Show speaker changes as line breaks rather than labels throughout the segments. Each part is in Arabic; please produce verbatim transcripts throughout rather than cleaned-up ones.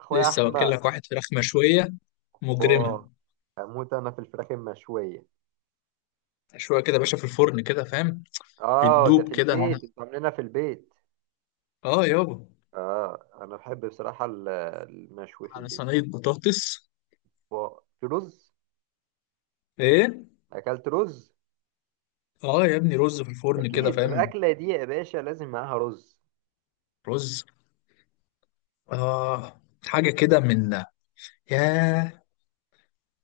اخويا
لسه
احمد.
واكل لك واحد فراخ مشويه مجرمه.
اه، هموت انا في الفراخ المشويه.
مشويه كده يا باشا، في الفرن كده، فاهم؟
اه، ده في
بتدوب كده آه. إن-
البيت، انتوا عاملينها في البيت.
اه يابا،
اه، انا بحب بصراحه ال- المشوي في
على
البيت.
صينيه بطاطس.
آه، في رز.
ايه،
اكلت رز.
اه يا ابني، رز في الفرن كده،
اكيد
فاهم؟
الاكله دي يا باشا لازم معاها رز.
رز. اه. حاجه كده من. ياه.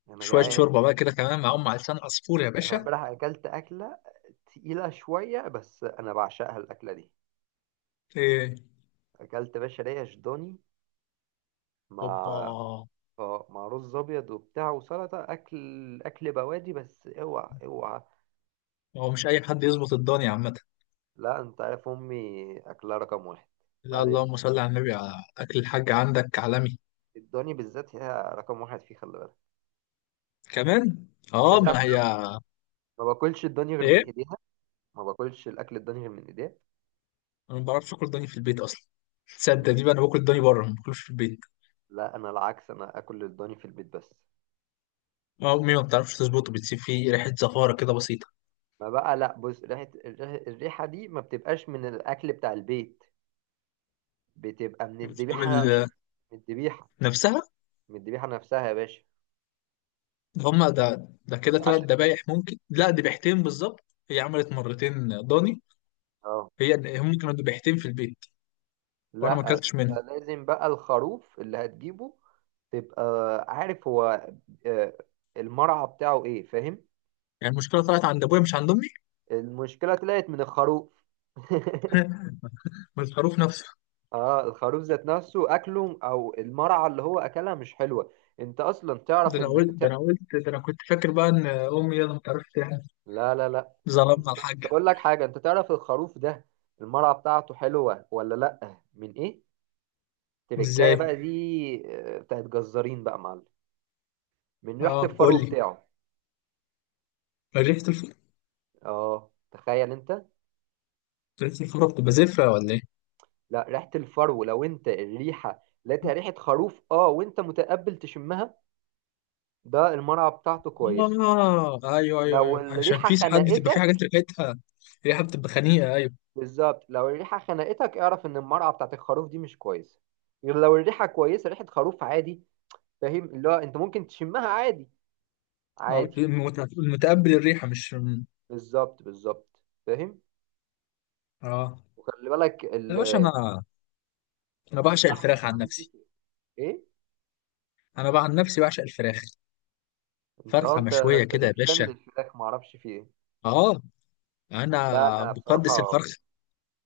انا
شويه
جعان.
شوربه بقى كده كمان معاهم، معلقتين عصفور يا
انا
باشا.
امبارح اكلت اكله تقيله شويه، بس انا بعشقها الاكله دي.
ايه.
اكلت يا باشا ريش ضاني مع
اوبا.
اه مع رز ابيض وبتاع وسلطه، اكل اكل بوادي، بس اوعى اوعى.
هو مش اي حد يظبط الدنيا عامه.
لا، انت عارف امي اكلها رقم واحد.
لا،
بعد
اللهم
اذنك.
صل على النبي، على اكل الحاج عندك عالمي.
الضاني بالذات هي رقم واحد فيه، خلي بالك.
كمان.
انت
اه،
تعرف.
ما هي.
ما باكلش الضاني غير من
ايه.
ايديها. ما باكلش الاكل الضاني غير من ايديها.
انا ما بعرفش اكل ضاني في البيت اصلا. تصدق
ليه؟
دي بقى، انا باكل الضاني بره، ما باكلوش في البيت.
لا، انا العكس، انا اكل الضاني في البيت بس.
امي ما بتعرفش تظبطه، بتسيب فيه ريحه زفاره كده بسيطه.
ما بقى. لا بص، ريحه الريحه الريحة دي ما بتبقاش من الاكل بتاع البيت، بتبقى من الذبيحه.
بال-
من الذبيحه.
نفسها.
من الذبيحه نفسها يا باشا.
هما ده ده كده ثلاث
عشان كده.
ذبايح ممكن، لا ذبيحتين بالظبط. هي عملت مرتين ضاني.
اه،
هي هم كانوا ذبيحتين في البيت، وانا ما
لا،
اكلتش
انت
منهم.
لازم بقى الخروف اللي هتجيبه تبقى عارف هو، آه، المرعى بتاعه ايه، فاهم.
يعني المشكله طلعت عند ابويا مش عند امي.
المشكلة طلعت من الخروف.
من الخروف نفسه.
اه، الخروف ذات نفسه اكله او المرعى اللي هو اكلها مش حلوة. انت اصلا
ده
تعرف
انا
ان
قلت ده
ت...
انا قلت، ده انا كنت فاكر بقى ان امي يلا ما تعرفش يعني.
لا لا لا. انت
ظلمنا
ت-
الحاج.
تقول لك حاجة، انت تعرف الخروف ده المرعى بتاعته حلوة ولا لا، من ايه؟ تركاية
ازاي؟
بقى دي. آه، بتاعت جزارين بقى يا معلم، من ريحة
اه قول
الفرو
لي.
بتاعه.
ريحه الفرن
اه، تخيل انت.
ريحه الفرن بتبقى زفره ولا ايه؟
لا، ريحة الفرو لو انت الريحة لقيتها ريحة خروف اه وانت متقبل تشمها، ده المرعى بتاعته كويسة.
اه، ايوه ايوه
لو
ايوه، عشان
الريحة
في ساعات بتبقى في حاجات
خنقتك.
ريحتها ريحة بتبقى خنيقة، ايوه.
بالظبط، لو الريحة خنقتك اعرف ان المرعى بتاعت الخروف دي مش كويسة. غير لو الريحة كويسة، ريحة خروف عادي، فاهم، اللي هو انت ممكن تشمها عادي.
اه،
عادي.
المت- المتقبل الريحة مش.
بالظبط بالظبط. فاهم.
اه.
وخلي بالك
يا
ال-
باشا انا انا بعشق
اللحمة
الفراخ عن
الضاني
نفسي.
بتفرق. ايه.
انا بقى عن نفسي بعشق الفراخ.
انت اه
فرخة
انت
مشوية
انت
كده يا
بيك فان
باشا.
للفراخ، معرفش في ايه.
اه. انا
لا، انا
بقدس
بصراحة
الفرخة.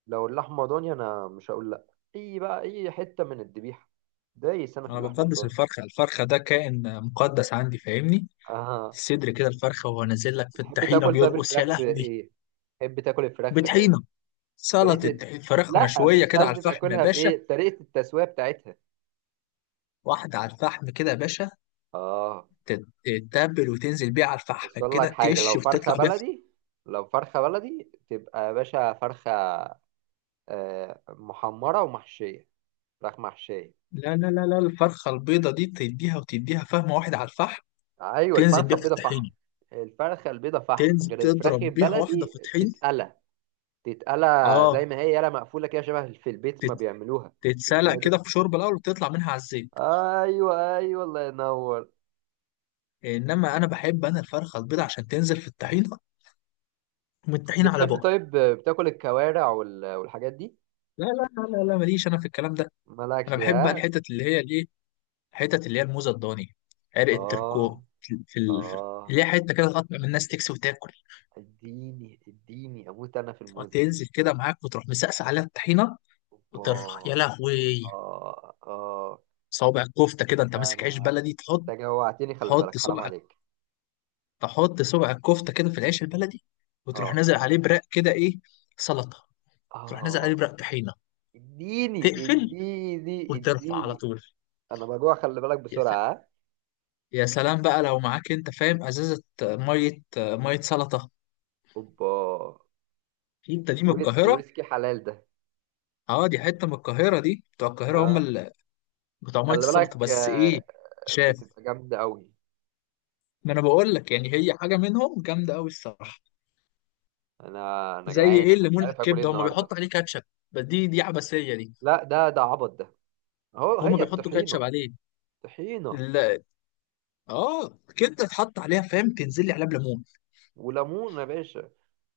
لو اللحمة ضاني أنا مش هقول لأ، أي بقى أي حتة من الذبيحة، دايس أنا في
انا
اللحمة
بقدس
الضاني.
الفرخة. الفرخة ده كائن مقدس عندي، فاهمني؟
آه.
الصدر كده الفرخة، وهو نازل لك في
بتحب
الطحينة
تاكل طيب
بيرقص، يا
الفراخ
لهوي.
بإيه؟ بتحب تاكل الفراخ آه،
بطحينة،
طريقة.
سلطة. فراخ
لأ،
مشوية
مش
كده على
قصدي
الفحم يا
تاكلها
باشا.
بإيه، طريقة التسوية بتاعتها.
واحدة على الفحم كده يا باشا.
آه.
تت- تتبل وتنزل بيها على
بس
الفحم
أقول لك
كده،
حاجة، لو
تقش
فرخة
وتطلع بيها في-
بلدي لو فرخة بلدي تبقى يا باشا فرخة آه، محمرة ومحشية. فراخ محشية.
لا لا لا لا، الفرخة البيضة دي تديها وتديها فهمة واحدة على الفحم.
أيوة،
تنزل
الفرخة
بيها في
البيضة فحم.
الطحينة.
الفرخة البيضة فحم،
تنزل
غير الفراخ
تضرب بيها واحدة
البلدي
في طحينة.
تتقلى. تتقلى زي
اه.
ما هي، يالا مقفولة كده، شبه في البيت ما
تت-
بيعملوها. مش
تتسلق
فرايد
كده في
تشيكن.
شوربة الأول، وتطلع منها على الزيت.
ايوه ايوه، الله ينور.
إنما أنا بحب، أنا الفرخة البيضة عشان تنزل في الطحينة، ومن الطحينة على
بتحب
بقى.
طيب بتاكل الكوارع وال- والحاجات دي؟
لا لا لا لا لا، ماليش أنا في الكلام ده. أنا
مالكش،
بحب بقى
ها.
الحتت اللي هي الإيه، الحتت اللي هي الموزة الضاني، عرق
اه
التركو في ال- في ال-
اه،
اللي هي حتة كده تقطع من الناس تكسي وتاكل.
اديني اديني اموت انا في الموزة.
تنزل كده معاك، وتروح مسقس عليها الطحينه،
اوبا.
وترفع، يا لهوي.
اه اه،
صوابع الكفته كده انت ماسك عيش
انا
بلدي تحط.
انت جوعتني، خلي
تحط
بالك حرام
صبع
عليك.
تحط صبع الكفته كده في العيش البلدي، وتروح
اه
نازل عليه برق كده ايه، سلطه، تروح نازل عليه
اه،
برق طحينه،
اديني
تقفل
اديني
وترفع على
اديني.
طول.
انا بجوع خلي بالك،
يا س-
بسرعة، ها.
يا سلام بقى لو معاك انت، فاهم، ازازه ميه ميه سلطه.
اوبا.
انت دي من
ويسكي
القاهره.
ويسكي حلال ده.
اه، دي حته من القاهره، دي بتوع القاهره هم
اه،
اللي بتوع ميه
خلي
السلطه،
بالك،
بس ايه،
آه،
شاف،
بتبقى جامدة قوي.
ما انا بقول لك يعني هي حاجه منهم جامده قوي الصراحه.
انا انا
زي
جعان،
ايه،
انا مش
الليمون،
عارف اكل ايه
الكبده هم
النهارده.
بيحطوا عليه كاتشب، بس دي دي عبثيه دي،
لا، ده ده عبط ده. اهو
هم
هي
بيحطوا كاتشب
الطحينة.
عليه.
طحينة
لا. اه. كبده اتحط عليها، فاهم، تنزل لي عليها بليمون.
وليمون يا باشا،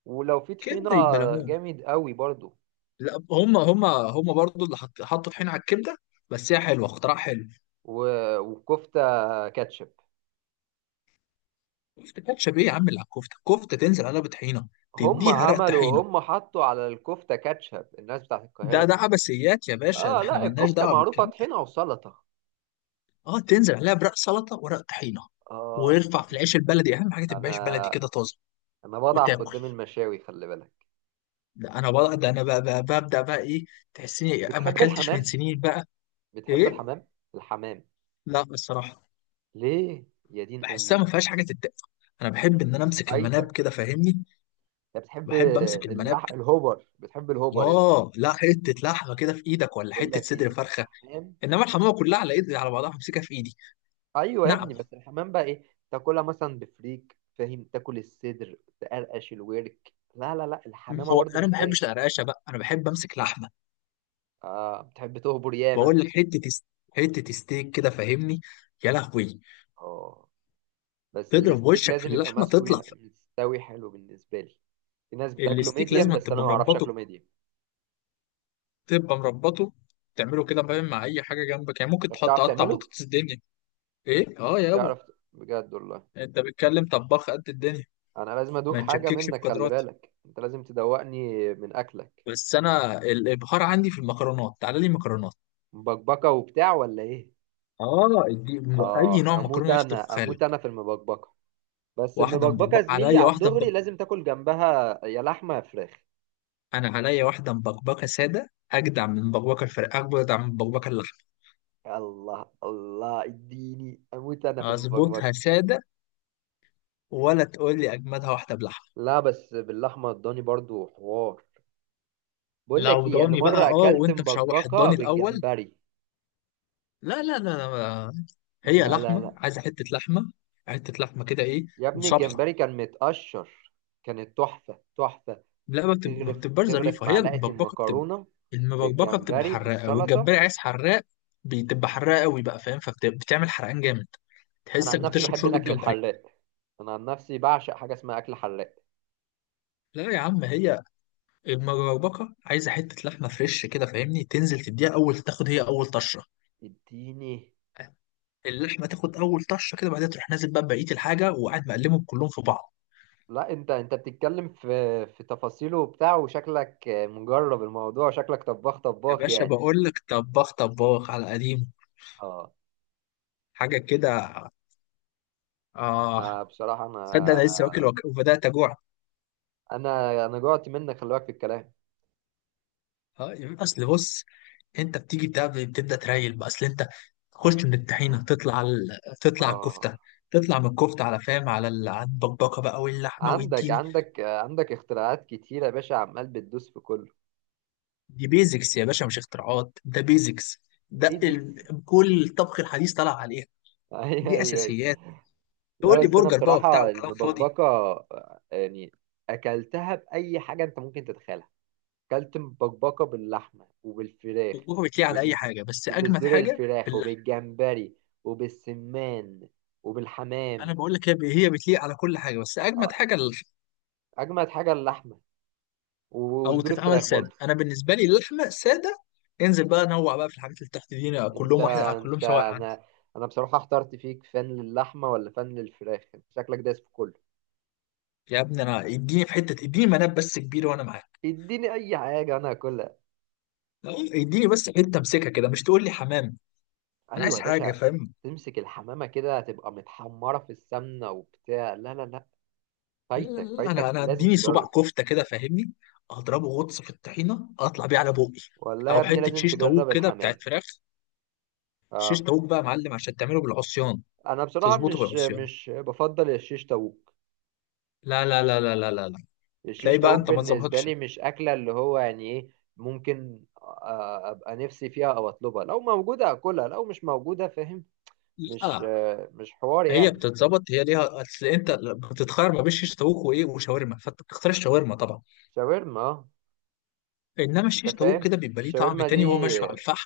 ولو في طحينة
كبده يبقى ليمون.
جامد قوي برضو.
لا، هم هم هم برضو اللي حط حطوا طحينه على الكبده، بس هي حلوه، اختراع حلو.
و- وكفتة كاتشب.
كفته كاتشب ايه يا عم، اللي على الكفته كفته تنزل عليها بطحينه،
هم
تديها رق طحينه.
عملوا هم حطوا على الكفتة كاتشب، الناس بتاعت
ده
القاهرة.
ده عبثيات يا باشا، ده
اه،
احنا
لا،
ملناش
الكفتة
دعوه
معروفة
بالكلام.
طحينة وسلطة.
اه، تنزل عليها برق سلطه ورق طحينه،
اه،
وارفع في العيش البلدي. اهم حاجه تبقى
انا
عيش بلدي كده طازه،
انا بضعف
وتاكل.
قدام المشاوي، خلي بالك.
ده انا بقى ده انا بقى بقى ببدا بقى ايه، تحسني ما
بتحب
اكلتش من
الحمام؟
سنين بقى.
بتحب
ايه؟
الحمام؟ الحمام؟
لا الصراحه،
ليه يا دين
بحسها ما
امي؟
فيهاش حاجه تتاكل. انا بحب ان انا امسك المناب
فايتك.
كده، فاهمني؟
انت بتحب
بحب امسك المناب
اللح...
كده.
الهوبر؟ بتحب الهوبر انت؟
اه، لا، حته لحمه كده في ايدك ولا
بقول
حته
لك
صدر
ايه،
فرخه.
الحمام.
انما الحمامه كلها على ايدي على بعضها همسكها في ايدي.
ايوه يا
نعم؟
ابني، بس الحمام بقى ايه، تاكلها مثلا بفريك، فاهم، تاكل الصدر تقرقش الورك، لا لا لا، الحمامه
هو
برضو
انا ما بحبش
مزاج.
القرقشه بقى، انا بحب امسك لحمه.
اه، بتحب تهبر ياما
بقول
انت.
لك حته س- حته ستيك كده، فاهمني؟ يا لهوي.
اه، بس
تضرب
الستيك
وشك في
لازم يبقى
اللحمه
مسوي
تطلع ف-
مستوي حلو بالنسبه لي. في ناس بتاكله
الستيك
ميديم،
لازم
بس انا
تبقى
ما اعرفش
مربطه.
اكله ميديم.
تبقى مربطه. تعمله كده فاهم، مع اي حاجه جنبك، يعني ممكن
طب
تحط
بتعرف
قطع
تعمله؟
بطاطس الدنيا. ايه، اه يابا.
تعرف؟ بجد والله.
انت بتتكلم طباخ قد الدنيا.
انا لازم ادوق
ما
حاجه
تشككش في
منك، خلي
قدراتي،
بالك، انت لازم تدوقني من اكلك.
بس انا الابهار عندي في المكرونات، تعالى لي مكرونات.
مبكبكه وبتاع، ولا ايه؟
اه. دي م- اي
اه،
نوع
اموت
مكرونه يخطر في
انا اموت
خيالك.
انا في المبكبكه. بس
واحده
المبكبكه يا
مبكبكه
زميلي
عليا،
على
واحده
الدغري
مبكبكه.
لازم تاكل جنبها يا لحمه يا فراخ.
انا عليا واحده مبكبكه ساده، اجدع من بكبكه الفراخ، اجدع من بكبكه اللحمه.
الله الله، اديني اموت انا في
اظبطها
المبكبكه.
ساده، ولا تقول لي اجمدها واحده بلحمه.
لا، بس باللحمه الضاني برضو حوار. بقول لك
لو
ايه، انا
ضاني بقى،
مره
اه،
اكلت
وانت مشوح
مبكبكه
الضاني الاول.
بالجمبري.
لا لا لا لا، هي
لا لا
لحمه
لا.
عايزه حته لحمه، حته لحمه كده ايه،
يا ابني
وصبحه.
الجمبري كان متقشر، كانت تحفه تحفه.
لا، ما بتب- ما
تغرف
بتبقاش
تغرف
ظريفه هي
معلقة
المبكبكه، بتبقى.
المكرونة
المبكبكه بتبقى
بالجمبري
حراقه،
بالسلطة.
والجمبري عايز حراق، بتبقى حراقه قوي بقى، فاهم؟ فبتعمل حرقان جامد،
أنا عن
تحسك
نفسي
بتشرب
بحب
شوربه
الأكل
جمبري.
الحراق. أنا عن نفسي بعشق حاجة اسمها أكل حراق.
لا يا عم، هي المبكبكه عايزه حته لحمه فريش كده، فاهمني؟ تنزل تديها اول، تاخد هي اول طشه،
اديني.
اللحمه تاخد اول طشه كده، بعدين تروح نازل بقى بقيه الحاجه، وقاعد مقلبهم كلهم في بعض.
لا، أنت أنت بتتكلم في في تفاصيله وبتاع، وشكلك مجرب الموضوع، وشكلك طباخ
يا
طباخ
باشا
يعني.
بقول لك، طباخ طباخ على قديم،
اه،
حاجه كده. اه.
أنا بصراحة أنا
تصدق انا لسه واكل وك- وبدات اجوع.
أنا أنا جوعت منك خلي بالك في الكلام.
اه يبقى اصل بص، انت بتيجي بتعمل- بتبدا تريل بقى، اصل انت تخش من الطحينه تطلع على ال... تطلع على
اه،
الكفته، تطلع من الكفته على، فاهم، على ال... على البقبقه بقى واللحمه
عندك
والديني.
عندك عندك اختراعات كتيرة يا باشا، عمال بتدوس في كله.
دي بيزكس يا باشا، مش اختراعات، ده بيزكس، ده
بيزكس.
ال... كل الطبخ الحديث طلع عليها.
ايوه
دي
ايوه، أيوة.
اساسيات.
لا
تقول لي
بس انا
برجر بقى وبتاع
بصراحه
وكلام فاضي.
المبكبكه آه، يعني اكلتها باي حاجه انت ممكن تتخيلها. اكلت مبكبكه باللحمه وبالفراخ
طبخه بتليق على اي
وبال...
حاجه، بس اجمد
وبصدور
حاجه في
الفراخ
اللحمه.
وبالجمبري وبالسمان
انا
وبالحمام.
بقول لك، هي هي بتليق على كل حاجه، بس اجمد
آه،
حاجه اللحمه،
اجمد حاجه اللحمه
او
وصدور
تتعمل
الفراخ
ساده.
برضه.
انا بالنسبه لي اللحمه ساده، انزل بقى نوع بقى في الحاجات اللي تحت دي،
انت
كلهم واحد، على كلهم
انت
سواء عندي.
انا انا بصراحه احترت فيك، فن للحمه ولا فن للفراخ، انت شكلك دايس في كله.
يا ابني انا اديني في حته، اديني مناب بس كبير وانا معاك.
اديني اي حاجه انا هاكلها.
لا، اديني بس حته امسكها كده، مش تقول لي حمام. انا
ايوه
عايز
يا
حاجه،
باشا،
فاهم؟
تمسك الحمامه كده تبقى متحمره في السمنه وبتاع، لا لا لا.
لا
فايتك
لا لا، انا
فايتك
انا
لازم
اديني صباع
تجرب.
كفته كده، فاهمني؟ اضربه غطس في الطحينه، اطلع بيه على بوقي.
والله يا
او
ابني
حته
لازم
شيش طاووق
تجرب
كده
الحمام.
بتاعت فراخ. شيش
اه،
طاووق بقى يا معلم، عشان تعمله بالعصيان،
انا بصراحه
تظبطه
مش
بالعصيان.
مش بفضل الشيش طاووق.
لا لا لا لا لا لا لا. تلاقي
الشيش
بقى
طاووق
انت ما
بالنسبه
تظبطش.
لي مش اكله، اللي هو يعني ايه، ممكن آه، ابقى نفسي فيها او اطلبها لو موجوده اكلها لو مش موجوده، فاهم. مش
لا،
آه، مش حوار
هي
يعني.
بتتظبط، هي ليها اصل، انت بتتخير ما بين شيش طاووق وايه وشاورما، فانت بتختار الشاورما طبعا.
شاورما اه.
انما
انت
الشيش طاووق
فاهم
كده بيبقى ليه طعم
الشاورما دي.
تاني، وهو مشوي على الفحم.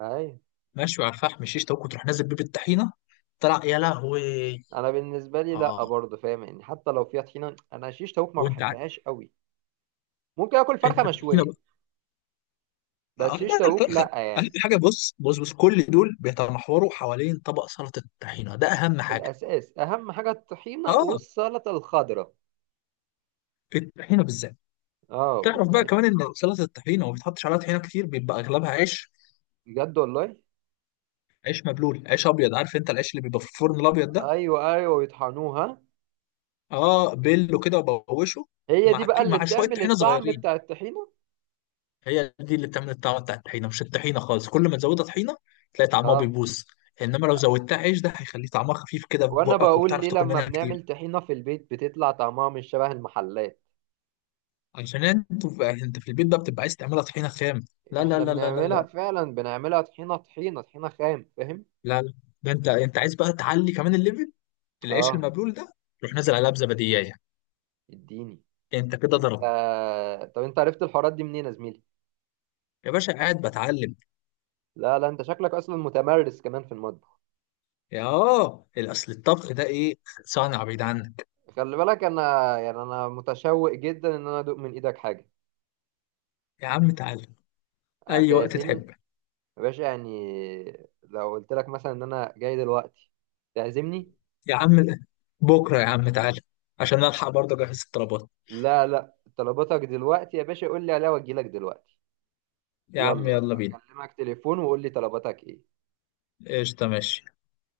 اي.
مشوي على الفحم الشيش طاووق، وتروح نازل بيه بالطحينه، طلع يا لهوي.
انا بالنسبه لي لا
اه،
برضه، فاهم يعني، حتى لو فيها طحينه انا شيش تاوك ما
وانت عارف،
بحبهاش قوي. ممكن اكل فرخه
انت الطحينه
مشويه،
بقى.
بس
آه
شيش
لا،
تاوك
الفرخه
لا
اهم
يعني.
حاجه، بص بص بص، كل دول بيتمحوروا حوالين طبق سلطه الطحينه، ده اهم حاجه.
الاساس اهم حاجه الطحينه
اه،
والسلطه الخضراء.
الطحينه بالذات.
اه،
تعرف بقى
بتاعت-
كمان ان سلطه الطحينه وما بتحطش عليها طحينه كتير، بيبقى اغلبها عيش.
بجد والله.
عيش مبلول، عيش ابيض، عارف انت العيش اللي بيبقى في الفرن الابيض ده.
ايوه ايوه، يطحنوها.
اه، بله كده وبوشه،
هي دي
مع
بقى
كي-
اللي
مع شويه
بتعمل
طحينه
الطعم
صغيرين.
بتاع الطحينه.
هي دي اللي بتعمل الطعم بتاع الطحينه، مش الطحينه خالص. كل ما تزودها طحينه، تلاقي طعمها
اه،
بيبوظ. انما لو زودتها عيش، ده هيخليه طعمها خفيف كده في
وانا
بقك،
بقول
وبتعرف
ليه
تاكل
لما
منها كتير.
بنعمل طحينه في البيت بتطلع طعمها مش شبه المحلات.
عشان انت انت في البيت بقى بتبقى عايز تعملها طحينه خام. لا لا
احنا
لا لا لا
بنعملها
لا
فعلا بنعملها طحينه طحينه طحينه خام، فاهم.
لا لا. ده انت انت عايز بقى تعلي كمان الليفل. العيش
اه،
المبلول ده، روح نازل عليها بزبدية،
اديني.
انت كده
انت،
ضرب.
طب انت عرفت الحوارات دي منين يا زميلي؟
يا باشا قاعد بتعلم.
لا لا، انت شكلك اصلا متمرس كمان في المطبخ،
يا اه اصل الطبخ ده ايه، صنعة بعيد عنك.
خلي بالك. انا يعني، انا متشوق جدا ان انا ادوق من ايدك حاجه.
يا عم تعالى اي وقت
هتعزمني
تحب.
يا باشا يعني، لو قلت لك مثلا ان انا جاي دلوقتي تعزمني؟
يا عم بكره يا عم تعالى، عشان الحق برضه اجهز الطلبات.
لا لا، طلباتك دلوقتي يا باشا قول لي عليها واجي لك دلوقتي.
يا عم
يلا
يلا بينا.
هكلمك تليفون وقول لي طلباتك ايه.
قشطه ماشي.